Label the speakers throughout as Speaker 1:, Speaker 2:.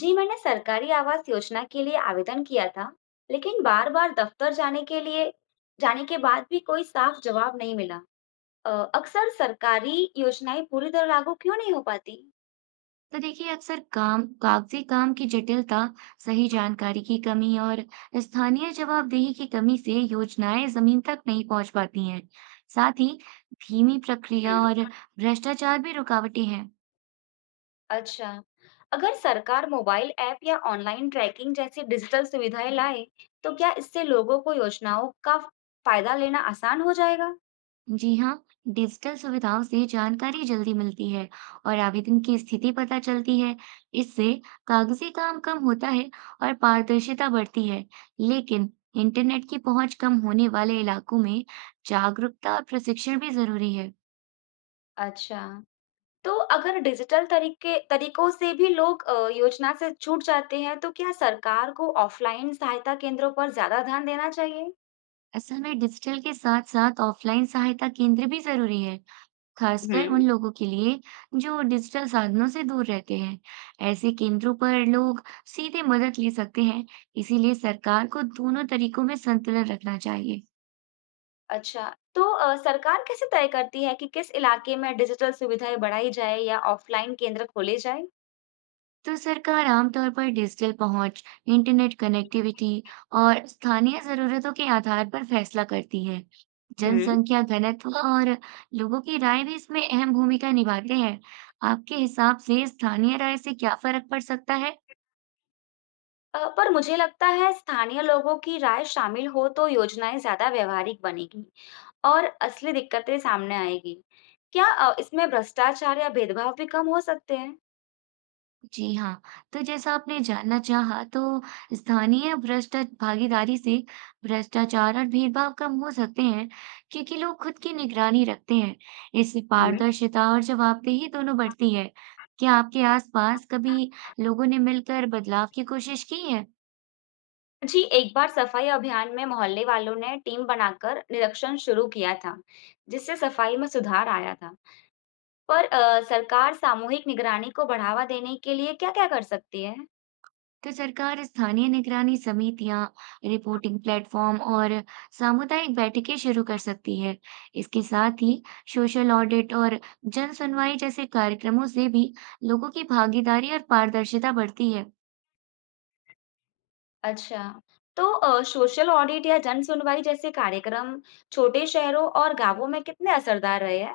Speaker 1: जी मैंने सरकारी आवास योजना के लिए आवेदन किया था, लेकिन बार बार दफ्तर जाने के लिए जाने के बाद भी कोई साफ जवाब नहीं मिला। अक्सर सरकारी योजनाएं पूरी तरह लागू क्यों नहीं हो पाती?
Speaker 2: तो देखिए अक्सर काम कागजी काम की जटिलता, सही जानकारी की कमी और स्थानीय जवाबदेही की कमी से योजनाएं जमीन तक नहीं पहुंच पाती हैं। साथ ही धीमी प्रक्रिया
Speaker 1: हम्म।
Speaker 2: और भ्रष्टाचार भी रुकावटें हैं।
Speaker 1: अच्छा, अगर सरकार मोबाइल ऐप या ऑनलाइन ट्रैकिंग जैसी डिजिटल सुविधाएं लाए, तो क्या इससे लोगों को योजनाओं का फायदा लेना आसान हो जाएगा?
Speaker 2: जी हाँ, डिजिटल सुविधाओं से जानकारी जल्दी मिलती है और आवेदन की स्थिति पता चलती है। इससे कागजी काम कम होता है और पारदर्शिता बढ़ती है। लेकिन इंटरनेट की पहुंच कम होने वाले इलाकों में जागरूकता और प्रशिक्षण भी जरूरी है।
Speaker 1: अच्छा, तो अगर डिजिटल तरीके तरीकों से भी लोग योजना से छूट जाते हैं, तो क्या सरकार को ऑफलाइन सहायता केंद्रों पर ज़्यादा ध्यान देना चाहिए?
Speaker 2: असल में डिजिटल के साथ साथ ऑफलाइन सहायता केंद्र भी जरूरी है, खासकर
Speaker 1: हम्म।
Speaker 2: उन लोगों के लिए जो डिजिटल साधनों से दूर रहते हैं। ऐसे केंद्रों पर लोग सीधे मदद ले सकते हैं, इसीलिए सरकार को दोनों तरीकों में संतुलन रखना चाहिए।
Speaker 1: अच्छा, तो सरकार कैसे तय करती है कि किस इलाके में डिजिटल सुविधाएं बढ़ाई जाए या ऑफलाइन केंद्र खोले जाए?
Speaker 2: तो सरकार आमतौर पर डिजिटल पहुंच, इंटरनेट कनेक्टिविटी और स्थानीय जरूरतों के आधार पर फैसला करती है।
Speaker 1: हम्म।
Speaker 2: जनसंख्या घनत्व और लोगों की राय भी इसमें अहम भूमिका निभाते हैं। आपके हिसाब से स्थानीय राय से क्या फर्क पड़ सकता है?
Speaker 1: पर मुझे लगता है स्थानीय लोगों की राय शामिल हो तो योजनाएं ज्यादा व्यवहारिक बनेगी और असली दिक्कतें सामने आएगी। क्या इसमें भ्रष्टाचार या भेदभाव भी कम हो सकते हैं?
Speaker 2: जी हाँ, तो जैसा आपने जानना चाहा, तो स्थानीय भ्रष्ट भागीदारी से भ्रष्टाचार और भेदभाव कम हो सकते हैं, क्योंकि लोग खुद की निगरानी रखते हैं। इससे
Speaker 1: हम्म।
Speaker 2: पारदर्शिता और जवाबदेही दोनों बढ़ती है। क्या आपके आसपास कभी लोगों ने मिलकर बदलाव की कोशिश की है?
Speaker 1: जी, एक बार सफाई अभियान में मोहल्ले वालों ने टीम बनाकर निरीक्षण शुरू किया था, जिससे सफाई में सुधार आया था। पर सरकार सामूहिक निगरानी को बढ़ावा देने के लिए क्या-क्या कर सकती है?
Speaker 2: तो सरकार स्थानीय निगरानी समितियां, रिपोर्टिंग प्लेटफॉर्म और सामुदायिक बैठकें शुरू कर सकती है। इसके साथ ही सोशल ऑडिट और जन सुनवाई जैसे कार्यक्रमों से भी लोगों की भागीदारी और पारदर्शिता बढ़ती है।
Speaker 1: अच्छा, तो सोशल ऑडिट या जन सुनवाई जैसे कार्यक्रम छोटे शहरों और गांवों में कितने असरदार रहे हैं?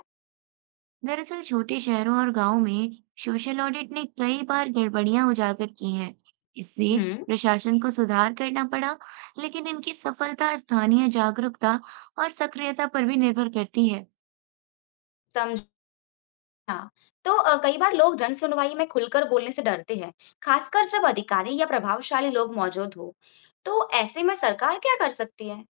Speaker 2: दरअसल छोटे शहरों और गांवों में सोशल ऑडिट ने कई बार गड़बड़ियां उजागर की हैं। इससे
Speaker 1: हम्म।
Speaker 2: प्रशासन को सुधार करना पड़ा, लेकिन इनकी सफलता स्थानीय जागरूकता और सक्रियता पर भी निर्भर करती है।
Speaker 1: समझा। तो कई बार लोग जन सुनवाई में खुलकर बोलने से डरते हैं, खासकर जब अधिकारी या प्रभावशाली लोग मौजूद हो। तो ऐसे में सरकार क्या कर सकती है?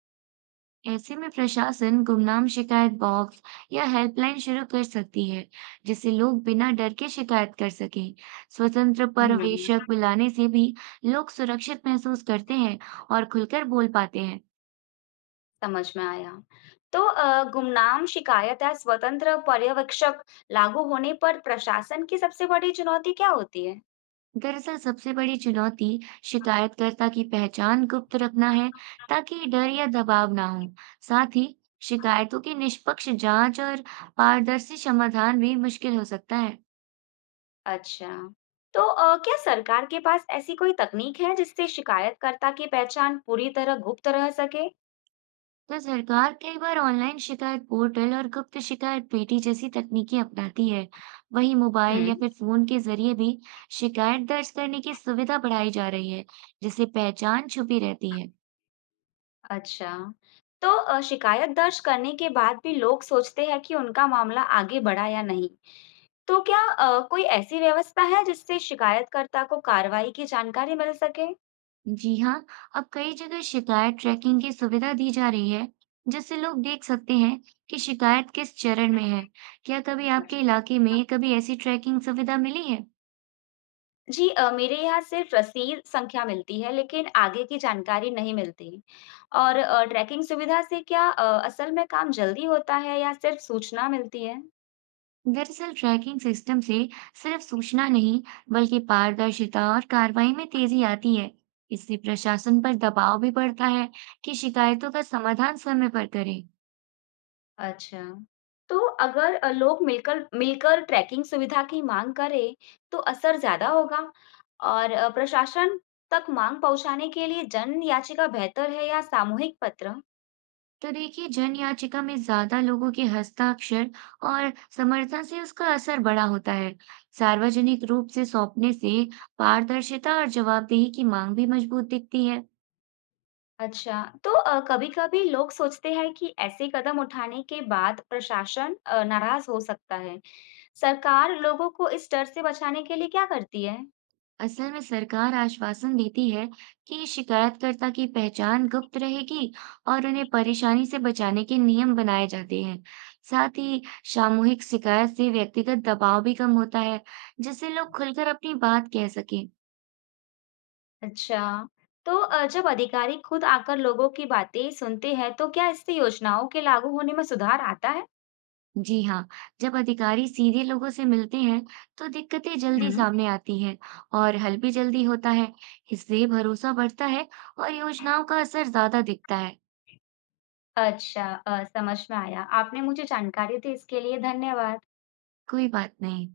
Speaker 2: ऐसे में प्रशासन गुमनाम शिकायत बॉक्स या हेल्पलाइन शुरू कर सकती है, जिससे लोग बिना डर के शिकायत कर सकें। स्वतंत्र
Speaker 1: हुँ,
Speaker 2: पर्यवेक्षक बुलाने से भी लोग सुरक्षित महसूस करते हैं और खुलकर बोल पाते हैं।
Speaker 1: समझ में आया। तो गुमनाम शिकायत या स्वतंत्र पर्यवेक्षक लागू होने पर प्रशासन की सबसे बड़ी चुनौती क्या होती है?
Speaker 2: दरअसल सबसे बड़ी चुनौती शिकायतकर्ता की पहचान गुप्त रखना है, ताकि डर या दबाव ना हो। साथ ही शिकायतों की निष्पक्ष जांच और पारदर्शी समाधान भी मुश्किल हो सकता है।
Speaker 1: अच्छा, तो क्या सरकार के पास ऐसी कोई तकनीक है जिससे शिकायतकर्ता की पहचान पूरी तरह गुप्त रह सके?
Speaker 2: तो सरकार कई बार ऑनलाइन शिकायत पोर्टल और गुप्त शिकायत पेटी जैसी तकनीकें अपनाती है। वहीं मोबाइल
Speaker 1: हुँ,
Speaker 2: या फिर फोन के जरिए भी शिकायत दर्ज करने की सुविधा बढ़ाई जा रही है, जिससे पहचान छुपी रहती है।
Speaker 1: अच्छा। तो शिकायत दर्ज करने के बाद भी लोग सोचते हैं कि उनका मामला आगे बढ़ा या नहीं। तो क्या कोई ऐसी व्यवस्था है जिससे शिकायतकर्ता को कार्रवाई की जानकारी मिल सके?
Speaker 2: जी हाँ, अब कई जगह शिकायत ट्रैकिंग की सुविधा दी जा रही है, जिससे लोग देख सकते हैं कि शिकायत किस चरण में है। क्या कभी आपके इलाके में कभी ऐसी ट्रैकिंग सुविधा मिली है?
Speaker 1: जी मेरे यहाँ सिर्फ रसीद संख्या मिलती है, लेकिन आगे की जानकारी नहीं मिलती। और ट्रैकिंग सुविधा से क्या असल में काम जल्दी होता है या सिर्फ सूचना मिलती है?
Speaker 2: दरअसल ट्रैकिंग सिस्टम से सिर्फ सूचना नहीं, बल्कि पारदर्शिता और कार्रवाई में तेजी आती है। इससे प्रशासन पर दबाव भी बढ़ता है कि शिकायतों का समाधान समय पर करें।
Speaker 1: अच्छा। तो अगर लोग मिलकर मिलकर ट्रैकिंग सुविधा की मांग करें, तो असर ज़्यादा होगा। और प्रशासन तक मांग पहुँचाने के लिए जन याचिका बेहतर है या सामूहिक पत्र?
Speaker 2: तो देखिए, जन याचिका में ज्यादा लोगों के हस्ताक्षर और समर्थन से उसका असर बड़ा होता है। सार्वजनिक रूप से सौंपने से पारदर्शिता और जवाबदेही की मांग भी मजबूत दिखती है।
Speaker 1: अच्छा, तो कभी-कभी लोग सोचते हैं कि ऐसे कदम उठाने के बाद प्रशासन नाराज हो सकता है। सरकार लोगों को इस डर से बचाने के लिए क्या करती है?
Speaker 2: असल में सरकार आश्वासन देती है कि शिकायतकर्ता की पहचान गुप्त रहेगी और उन्हें परेशानी से बचाने के नियम बनाए जाते हैं। साथ ही सामूहिक शिकायत से व्यक्तिगत दबाव भी कम होता है, जिससे लोग खुलकर अपनी बात कह सकें।
Speaker 1: अच्छा, तो जब अधिकारी खुद आकर लोगों की बातें सुनते हैं, तो क्या इससे योजनाओं के लागू होने में सुधार आता है?
Speaker 2: जी हाँ, जब अधिकारी सीधे लोगों से मिलते हैं, तो दिक्कतें जल्दी
Speaker 1: हम्म।
Speaker 2: सामने आती हैं और हल भी जल्दी होता है। इससे भरोसा बढ़ता है और योजनाओं का असर ज्यादा दिखता है।
Speaker 1: अच्छा, समझ में आया। आपने मुझे जानकारी दी इसके लिए धन्यवाद।
Speaker 2: कोई बात नहीं।